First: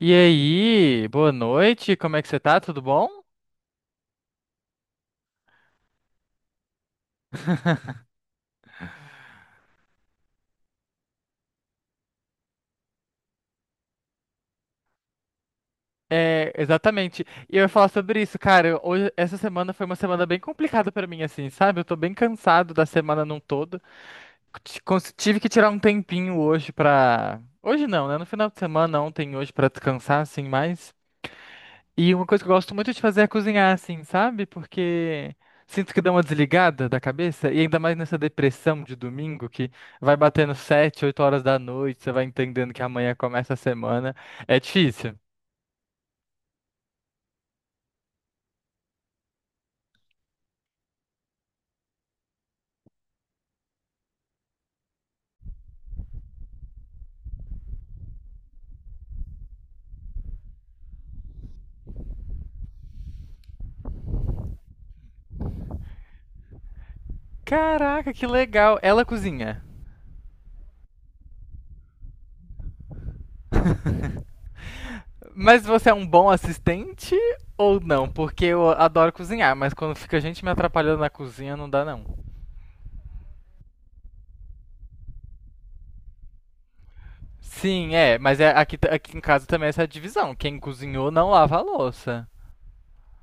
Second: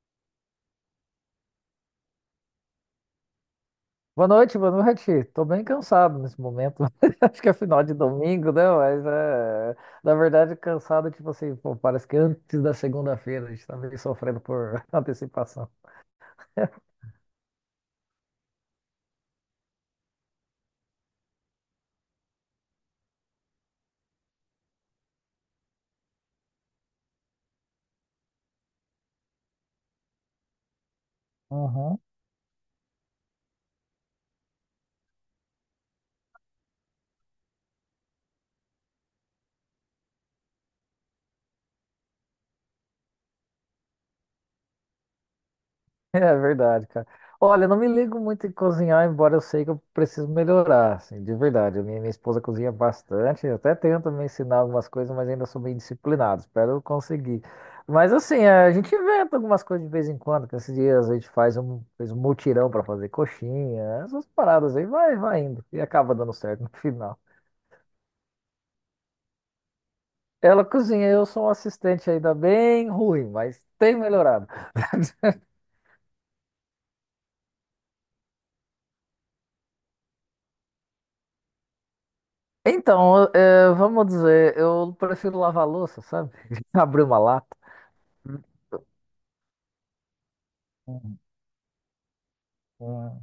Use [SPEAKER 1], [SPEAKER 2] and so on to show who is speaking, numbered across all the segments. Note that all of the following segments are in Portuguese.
[SPEAKER 1] E aí, boa noite, como é que você tá? Tudo bom?
[SPEAKER 2] Boa noite, boa noite. Tô bem cansado nesse momento. Acho que é final de domingo, né? Mas é. Na verdade, cansado, tipo assim, pô, parece que antes da segunda-feira a gente tá meio sofrendo por antecipação.
[SPEAKER 1] É, exatamente. E eu ia falar sobre isso, cara. Hoje, essa semana foi uma semana bem complicada pra mim, assim, sabe? Eu tô bem cansado da semana num todo. Tive que tirar um tempinho hoje pra. Hoje não, né? No final de semana, ontem, e hoje, pra descansar, assim, mais.
[SPEAKER 2] Uhum.
[SPEAKER 1] E uma coisa que eu gosto muito de fazer é cozinhar, assim, sabe? Porque sinto que dá uma desligada da cabeça, e ainda mais nessa depressão de domingo, que vai batendo 7, 8 horas da noite, você vai entendendo que amanhã começa a semana. É difícil.
[SPEAKER 2] É verdade, cara. Olha, eu não me ligo muito em cozinhar, embora eu sei que eu preciso melhorar, assim, de verdade. A minha esposa cozinha bastante, eu até tento me ensinar algumas coisas, mas ainda sou meio indisciplinado, espero eu conseguir. Mas assim, a gente inventa algumas coisas de vez em quando, que esses dias a gente fez um mutirão para fazer coxinha, essas paradas aí, vai indo, e acaba dando certo no final.
[SPEAKER 1] Caraca, que legal! Ela cozinha.
[SPEAKER 2] Ela cozinha, eu sou um assistente ainda bem ruim, mas tem melhorado.
[SPEAKER 1] Mas você é um bom assistente ou não? Porque eu adoro cozinhar, mas quando fica gente me atrapalhando na cozinha, não dá não.
[SPEAKER 2] Então, vamos dizer, eu prefiro lavar a louça, sabe? Abrir uma lata.
[SPEAKER 1] Sim, é, mas é, aqui em casa também é essa divisão. Quem cozinhou
[SPEAKER 2] Hum,
[SPEAKER 1] não lava a louça.
[SPEAKER 2] hum.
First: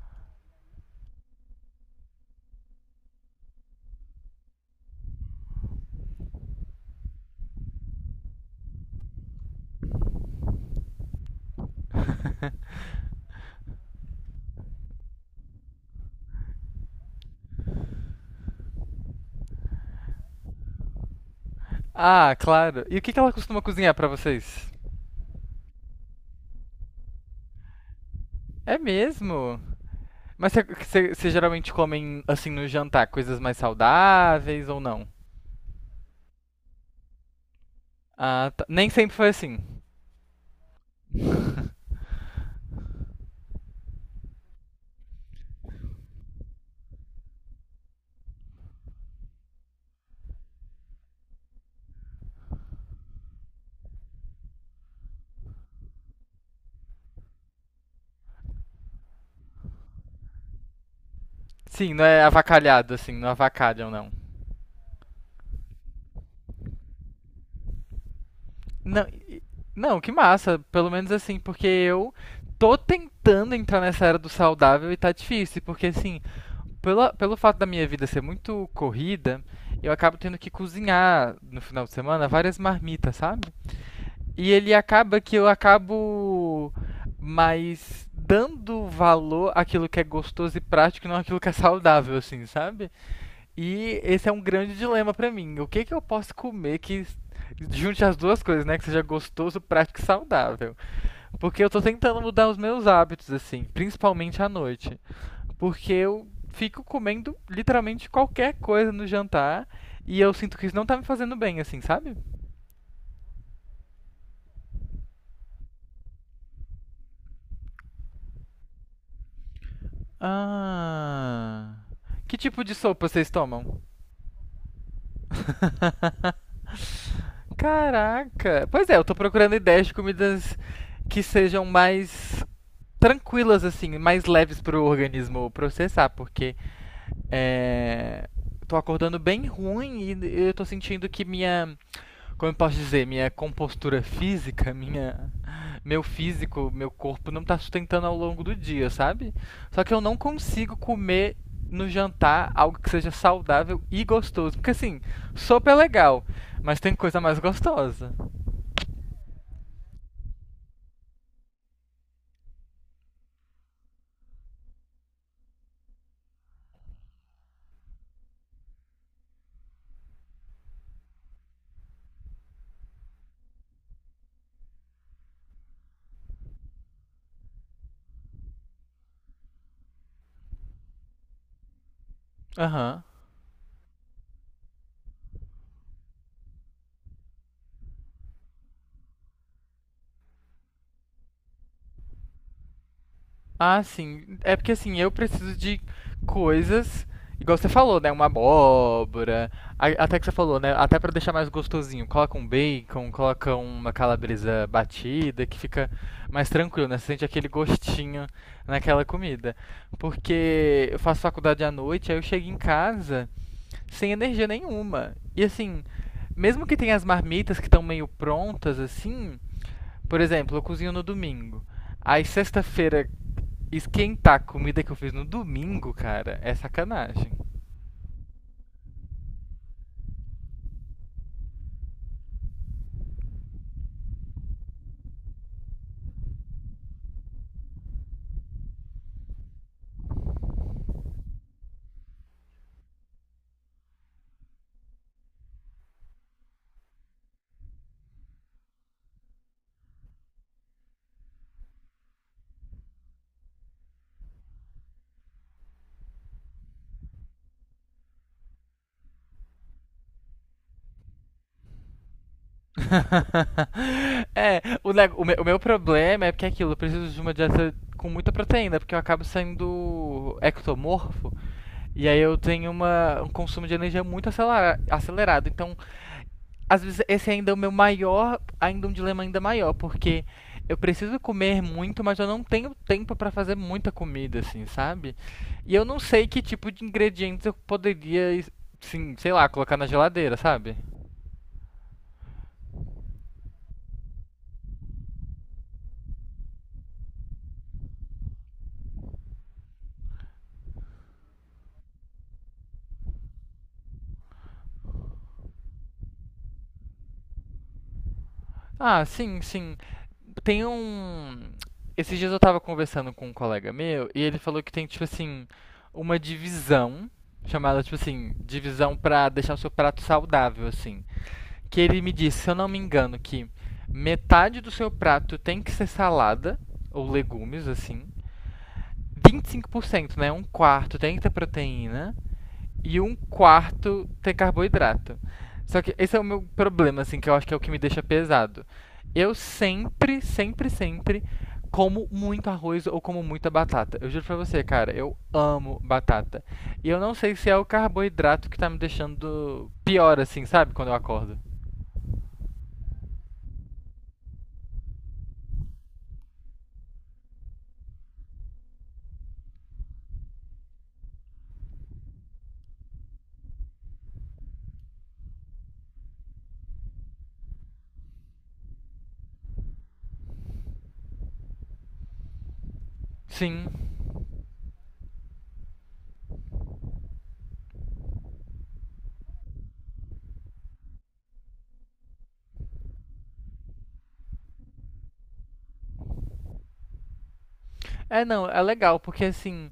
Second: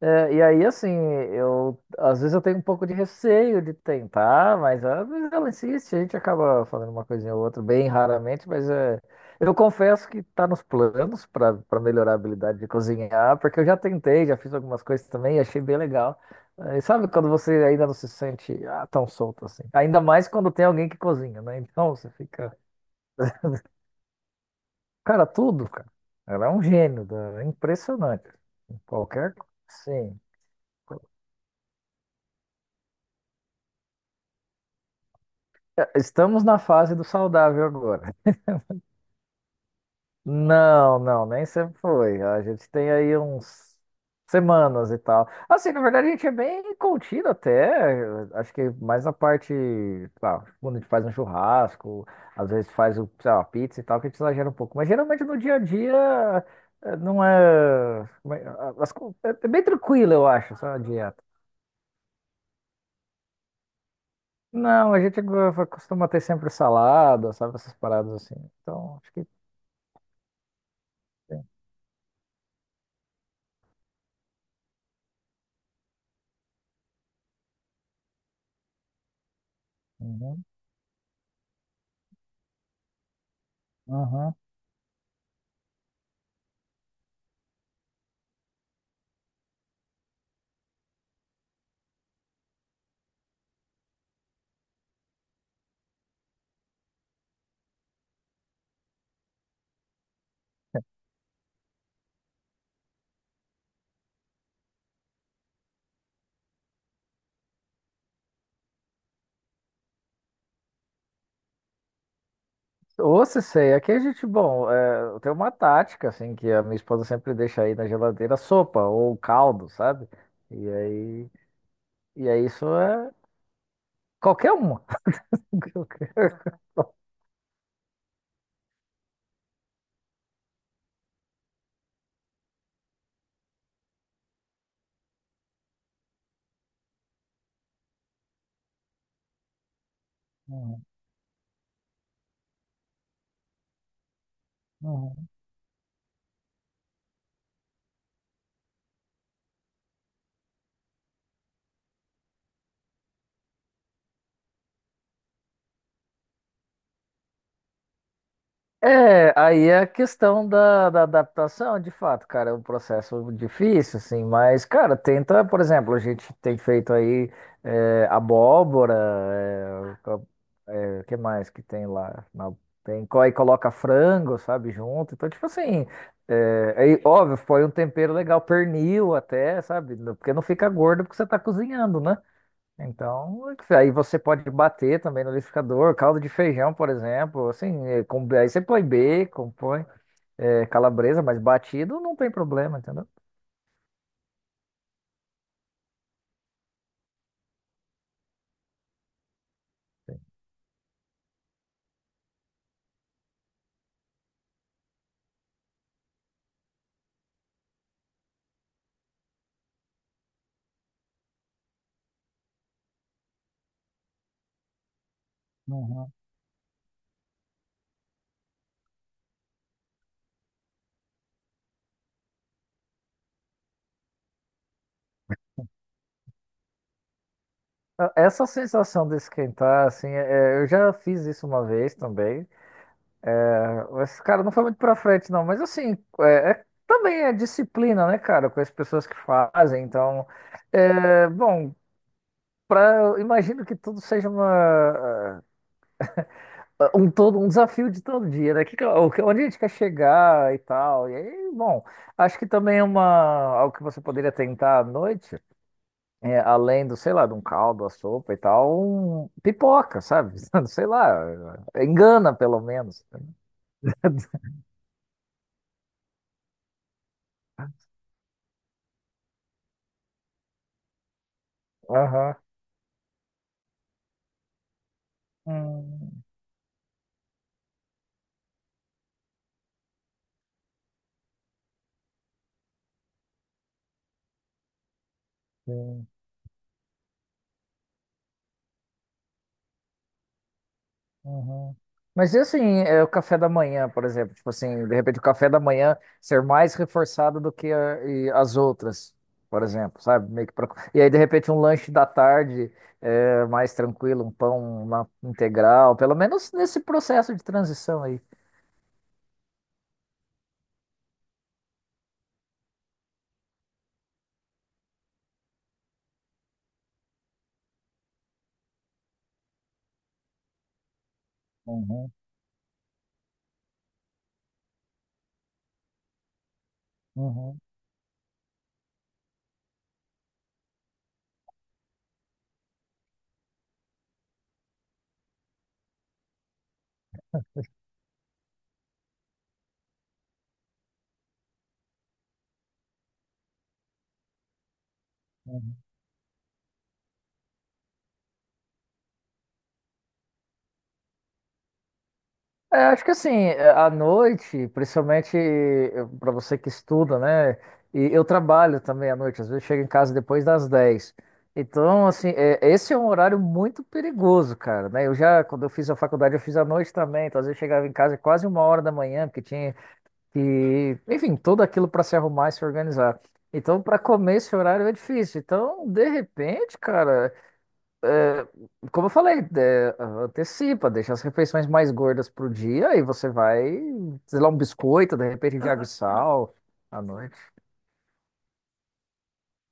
[SPEAKER 2] E aí, assim, eu às vezes eu tenho um pouco de receio de tentar, mas às vezes ela insiste, a gente acaba fazendo uma coisinha ou outra, bem raramente, mas é, eu confesso que tá nos planos para melhorar a habilidade de cozinhar, porque eu já tentei, já fiz algumas coisas também e achei bem legal. É. E sabe quando você ainda não se sente tão solto assim? Ainda mais quando tem alguém que cozinha, né? Então você
[SPEAKER 1] Ah,
[SPEAKER 2] fica.
[SPEAKER 1] claro. E o que que ela costuma cozinhar pra vocês?
[SPEAKER 2] Cara, tudo, cara. Ela é um gênio, é impressionante.
[SPEAKER 1] É
[SPEAKER 2] Qualquer coisa.
[SPEAKER 1] mesmo?
[SPEAKER 2] Sim.
[SPEAKER 1] Mas vocês geralmente comem, assim, no jantar, coisas mais saudáveis ou não?
[SPEAKER 2] É, Estamos na fase do saudável agora.
[SPEAKER 1] Ah, tá. Nem sempre foi assim.
[SPEAKER 2] Não, não, nem sempre foi. A gente tem aí uns semanas e tal. Assim, na verdade, a gente é bem contido até. Acho que mais na parte, sei lá, quando a gente faz um churrasco, às vezes faz o, sei lá, uma pizza e tal, que a gente exagera um pouco. Mas geralmente no dia a dia não é. Como é- as co- É bem tranquilo, eu acho, essa dieta.
[SPEAKER 1] Sim, não é avacalhado, assim, não avacalham, não.
[SPEAKER 2] Não, a gente costuma ter sempre salada, sabe? Essas paradas assim. Então,
[SPEAKER 1] Não,
[SPEAKER 2] acho que
[SPEAKER 1] e- não, que massa. Pelo menos assim,
[SPEAKER 2] tem.
[SPEAKER 1] porque eu tô tentando entrar nessa era do saudável e tá difícil. Porque, assim, pelo fato da minha vida ser muito corrida, eu acabo tendo
[SPEAKER 2] Uhum,
[SPEAKER 1] que cozinhar no final de semana várias marmitas, sabe?
[SPEAKER 2] uhum.
[SPEAKER 1] E ele acaba que eu acabo mais dando valor àquilo que é gostoso e prático, e não àquilo que é saudável, assim, sabe? E esse é um grande dilema pra mim. O que que eu posso comer que junte as duas coisas, né? Que seja gostoso, prático e saudável. Porque eu tô tentando mudar os meus hábitos, assim, principalmente à noite. Porque eu fico comendo literalmente qualquer coisa no jantar e eu sinto que isso não tá me fazendo bem, assim, sabe?
[SPEAKER 2] Ou se sei, aqui a gente, bom, tem uma tática, assim, que a minha esposa sempre deixa aí na geladeira sopa ou caldo, sabe? E aí,
[SPEAKER 1] Ah.
[SPEAKER 2] e
[SPEAKER 1] Que
[SPEAKER 2] aí
[SPEAKER 1] tipo
[SPEAKER 2] isso
[SPEAKER 1] de sopa
[SPEAKER 2] é
[SPEAKER 1] vocês tomam?
[SPEAKER 2] qualquer uma. Qualquer.
[SPEAKER 1] Caraca! Pois é, eu tô procurando ideias de comidas que sejam mais tranquilas, assim, mais leves pro organismo processar, porque é. Tô acordando bem ruim e eu tô
[SPEAKER 2] Uhum,
[SPEAKER 1] sentindo que minha como eu posso dizer, minha compostura física,
[SPEAKER 2] uhum.
[SPEAKER 1] minha, meu físico, meu corpo não tá sustentando ao longo do dia, sabe? Só que eu não consigo comer no jantar algo que seja saudável e gostoso. Porque assim, sopa é legal, mas tem coisa mais gostosa.
[SPEAKER 2] É, aí é a questão da adaptação, de fato, cara, é um processo difícil, assim, mas, cara, tenta, por exemplo, a gente tem feito aí abóbora, que mais que tem lá? Tem, aí coloca frango, sabe, junto, então, tipo assim, aí, óbvio, foi um tempero legal, pernil até, sabe, porque não fica gordo porque você tá cozinhando, né?
[SPEAKER 1] Aham.
[SPEAKER 2] Então, aí você pode bater também no liquidificador, caldo de feijão, por exemplo, assim, aí você põe bacon, põe calabresa, mas batido não tem problema, entendeu?
[SPEAKER 1] Ah, sim. É porque assim, eu preciso de coisas, igual você falou, né? Uma abóbora. Até que você falou, né? Até pra deixar mais gostosinho. Coloca um bacon, coloca uma calabresa batida, que fica mais tranquilo, né? Você sente aquele gostinho naquela comida. Porque eu faço faculdade à noite, aí eu chego em casa sem energia nenhuma. E assim,
[SPEAKER 2] Uhum.
[SPEAKER 1] mesmo que tenha as marmitas que estão meio prontas, assim, por exemplo, eu cozinho no domingo. Aí sexta-feira esquentar a comida que eu fiz no domingo, cara, é sacanagem.
[SPEAKER 2] Ah, essa sensação de esquentar, assim, eu já fiz isso uma vez também. É, esse cara não foi muito pra frente, não, mas assim, também é disciplina, né, cara, com as pessoas que fazem. Então, bom, Pra, eu imagino que tudo seja um todo, um desafio de todo dia, né? Onde a gente quer chegar e tal. E aí, bom, acho que também é algo que você poderia tentar à noite, além do, sei lá, de um caldo, a sopa e tal, pipoca, sabe? Sei lá, engana pelo menos.
[SPEAKER 1] É, o, neg- o, me- o meu problema é porque é aquilo, eu preciso de uma dieta com muita proteína, porque eu acabo sendo ectomorfo, e aí
[SPEAKER 2] Aham.
[SPEAKER 1] eu tenho uma, um consumo de energia muito acelerado. Então,
[SPEAKER 2] Hum,
[SPEAKER 1] às vezes esse ainda é o meu maior, ainda um dilema ainda maior, porque eu preciso comer muito, mas eu não tenho tempo para fazer muita comida, assim, sabe? E eu não
[SPEAKER 2] sim.
[SPEAKER 1] sei que tipo de ingredientes eu poderia, sim, sei lá, colocar na geladeira, sabe?
[SPEAKER 2] Uhum. Mas e assim, é o café da manhã, por exemplo, tipo assim, de repente o café da manhã ser mais reforçado do que e as outras, por exemplo, sabe? Meio que pra... E aí, de repente, um lanche da tarde mais tranquilo, um pão uma integral, pelo menos nesse processo de transição aí.
[SPEAKER 1] Ah, sim. Tem um. Esses dias eu tava conversando com um colega meu e ele falou que tem, tipo assim, uma divisão, chamada, tipo assim, divisão pra deixar o seu prato saudável, assim. Que ele
[SPEAKER 2] Uhum,
[SPEAKER 1] me disse, se eu não me engano, que metade do seu prato tem que ser salada ou
[SPEAKER 2] uhum,
[SPEAKER 1] legumes, assim. 25%, né? Um quarto tem que ter proteína e um quarto ter carboidrato. Só que esse é o meu problema, assim, que eu acho que é o que me deixa pesado. Eu sempre como muito arroz ou como muita batata. Eu juro pra você, cara, eu
[SPEAKER 2] uhum.
[SPEAKER 1] amo batata. E eu não sei se é o carboidrato que tá me deixando pior, assim, sabe? Quando eu acordo.
[SPEAKER 2] É, acho que assim, à noite, principalmente para você que estuda, né? E eu trabalho também à noite, às vezes chego em casa depois das 10. Então, assim, esse é um horário muito perigoso, cara, né? Eu já, quando eu fiz a faculdade, eu fiz à noite também, então às vezes eu chegava em casa quase uma hora da manhã, porque tinha que, enfim, tudo aquilo para se arrumar e se organizar.
[SPEAKER 1] Sim,
[SPEAKER 2] Então, para comer esse horário é difícil. Então, de repente, cara é, como eu falei, antecipa, deixa as refeições mais gordas pro dia e você vai, sei lá, um biscoito, de repente, de água e sal à noite.
[SPEAKER 1] é, não, é legal, porque assim,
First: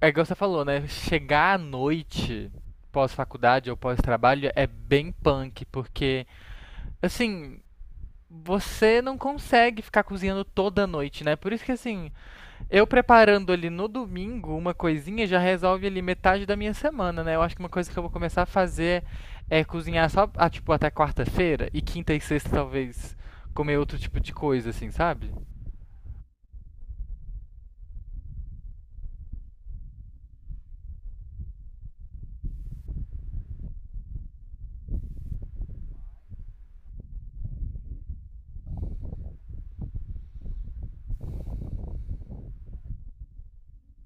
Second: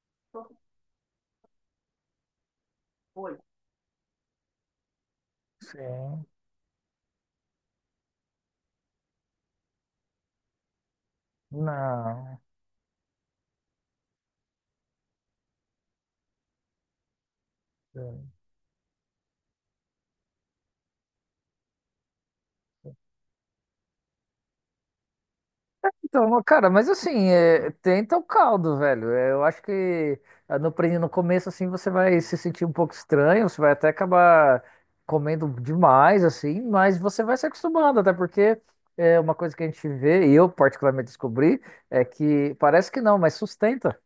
[SPEAKER 1] é igual você falou, né? Chegar à noite pós-faculdade ou pós-trabalho é bem punk, porque,
[SPEAKER 2] Sim,
[SPEAKER 1] assim, você não consegue ficar cozinhando toda noite, né? Por isso que, assim,
[SPEAKER 2] não.
[SPEAKER 1] eu preparando ali no domingo uma coisinha já resolve ali metade da minha semana, né? Eu acho que uma coisa que eu vou
[SPEAKER 2] É.
[SPEAKER 1] começar a fazer é cozinhar só, ah, tipo, até quarta-feira e quinta e sexta talvez comer outro tipo de coisa, assim, sabe?
[SPEAKER 2] Então, cara, mas assim, tenta o caldo, velho. É, Eu acho que no começo, assim, você vai se sentir um pouco estranho, você vai até acabar comendo demais, assim, mas você vai se acostumando, até porque é uma coisa que a gente vê, e eu particularmente descobri, é que parece que não, mas sustenta,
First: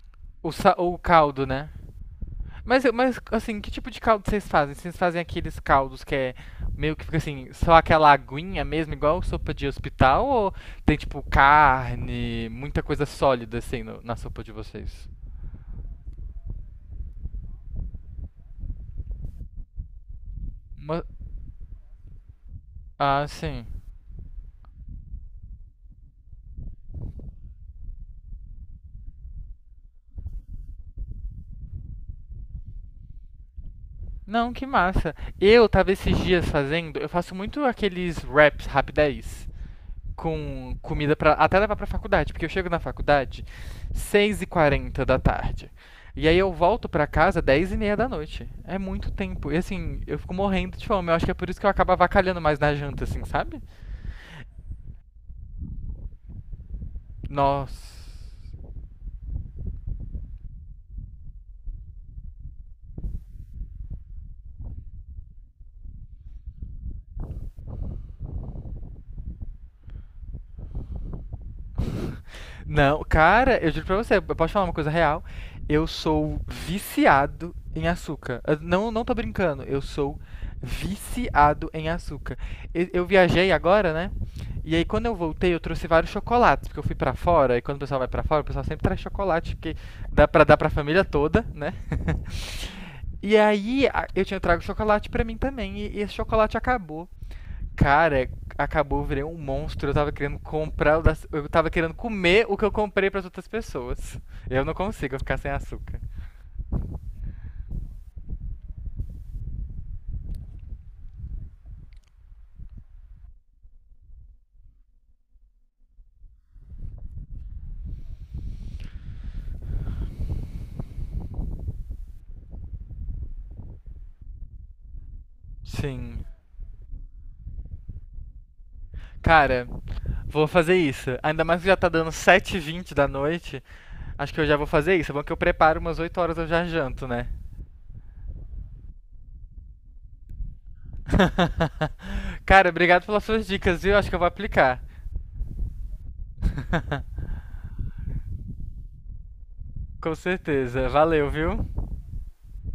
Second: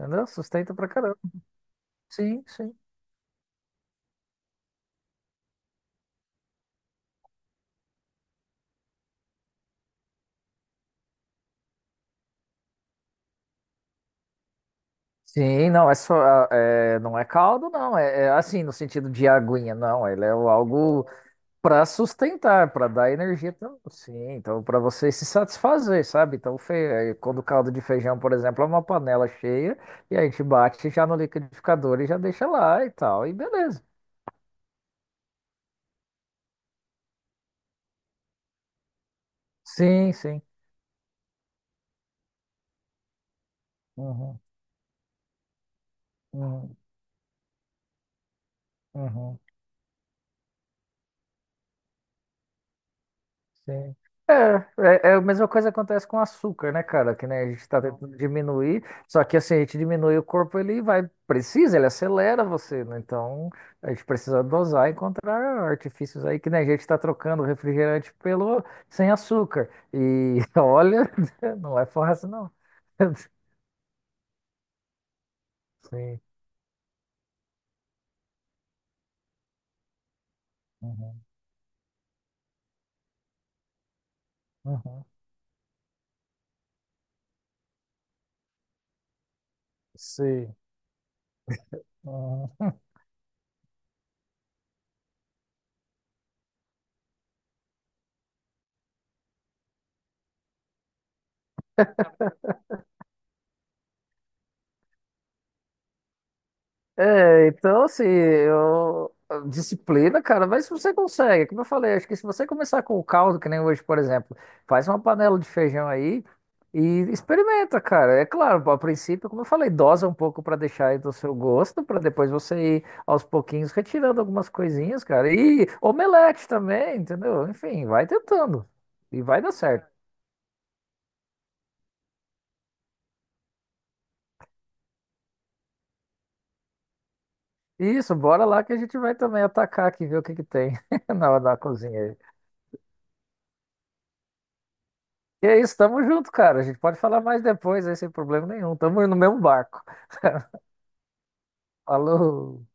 [SPEAKER 2] entendeu?
[SPEAKER 1] O,
[SPEAKER 2] Sustenta
[SPEAKER 1] sa-
[SPEAKER 2] pra
[SPEAKER 1] o
[SPEAKER 2] caramba.
[SPEAKER 1] caldo, né?
[SPEAKER 2] Sim, sim.
[SPEAKER 1] Mas, mas, assim, que tipo de caldo vocês fazem? Vocês fazem aqueles caldos que é meio que fica assim, só aquela aguinha mesmo, igual sopa de hospital? Ou tem, tipo, carne, muita coisa sólida, assim, na sopa de vocês?
[SPEAKER 2] Sim, não, é só, não é caldo, não. É assim, no sentido de aguinha, não. Ele é
[SPEAKER 1] Uma.
[SPEAKER 2] algo. Para sustentar, para dar
[SPEAKER 1] Ah,
[SPEAKER 2] energia,
[SPEAKER 1] sim.
[SPEAKER 2] sim, então para você se satisfazer, sabe? Então, quando o caldo de feijão, por exemplo, é uma panela cheia e a gente bate já no liquidificador e já deixa lá e tal, e beleza.
[SPEAKER 1] Não, que massa. Eu tava esses dias fazendo, eu faço muito aqueles wraps rapidez.
[SPEAKER 2] Sim, sim.
[SPEAKER 1] Com comida para até levar pra faculdade, porque eu chego na faculdade
[SPEAKER 2] Uhum,
[SPEAKER 1] 6h40 da tarde. E aí eu
[SPEAKER 2] uhum,
[SPEAKER 1] volto pra casa 22h30 da noite. É muito
[SPEAKER 2] uhum.
[SPEAKER 1] tempo. E assim, eu fico morrendo de fome. Eu acho que é por isso que eu acabo avacalhando mais na janta, assim, sabe?
[SPEAKER 2] Sim. É, É a mesma coisa que acontece com o açúcar, né, cara? Que né, a gente está
[SPEAKER 1] Nossa.
[SPEAKER 2] tentando diminuir, só que assim, a gente diminui o corpo, ele vai, precisa, ele acelera você, né? Então, a gente precisa dosar e encontrar artifícios aí que né, a gente está trocando o refrigerante pelo sem açúcar. E olha, não é fácil, não.
[SPEAKER 1] Não, cara, eu juro pra você, eu posso falar uma coisa real? Eu
[SPEAKER 2] Sim.
[SPEAKER 1] sou viciado em açúcar. Eu Não, não tô brincando, eu sou
[SPEAKER 2] Uhum.
[SPEAKER 1] viciado em açúcar. Eu viajei agora, né? E aí
[SPEAKER 2] Uhum.
[SPEAKER 1] quando eu voltei, eu trouxe vários chocolates, porque eu fui pra fora, e quando o pessoal vai pra fora, o pessoal sempre traz chocolate, porque dá pra dar
[SPEAKER 2] Sim.
[SPEAKER 1] pra família toda, né?
[SPEAKER 2] Uhum.
[SPEAKER 1] Eu tinha trago chocolate pra mim também, e esse chocolate acabou. Cara, acabou, eu virei um monstro. Eu tava querendo comer o que eu comprei pras outras pessoas. Eu não consigo ficar sem açúcar.
[SPEAKER 2] É, então assim, eu... a disciplina, cara, mas você consegue, como eu falei, acho que se você começar com o caldo, que nem hoje, por exemplo, faz uma panela de feijão aí e experimenta, cara. É claro, a princípio, como eu falei, dosa um pouco pra deixar aí do seu gosto, pra depois você ir aos pouquinhos retirando algumas coisinhas, cara. E
[SPEAKER 1] Sim.
[SPEAKER 2] omelete também, entendeu? Enfim, vai tentando e vai dar
[SPEAKER 1] Cara,
[SPEAKER 2] certo.
[SPEAKER 1] vou fazer isso. Ainda mais que já tá dando sete h 20 da noite. Acho que eu já vou fazer isso. É bom que eu preparo umas 8 horas, eu já janto, né?
[SPEAKER 2] Isso, bora lá que a gente vai também atacar aqui, ver o que que tem na cozinha. Aí.
[SPEAKER 1] Cara, obrigado pelas suas dicas, viu? Acho que eu vou aplicar.
[SPEAKER 2] E é isso, tamo junto, cara. A gente pode falar mais depois, aí sem problema nenhum. Tamo no mesmo barco.
[SPEAKER 1] Com certeza. Valeu, viu?
[SPEAKER 2] Falou.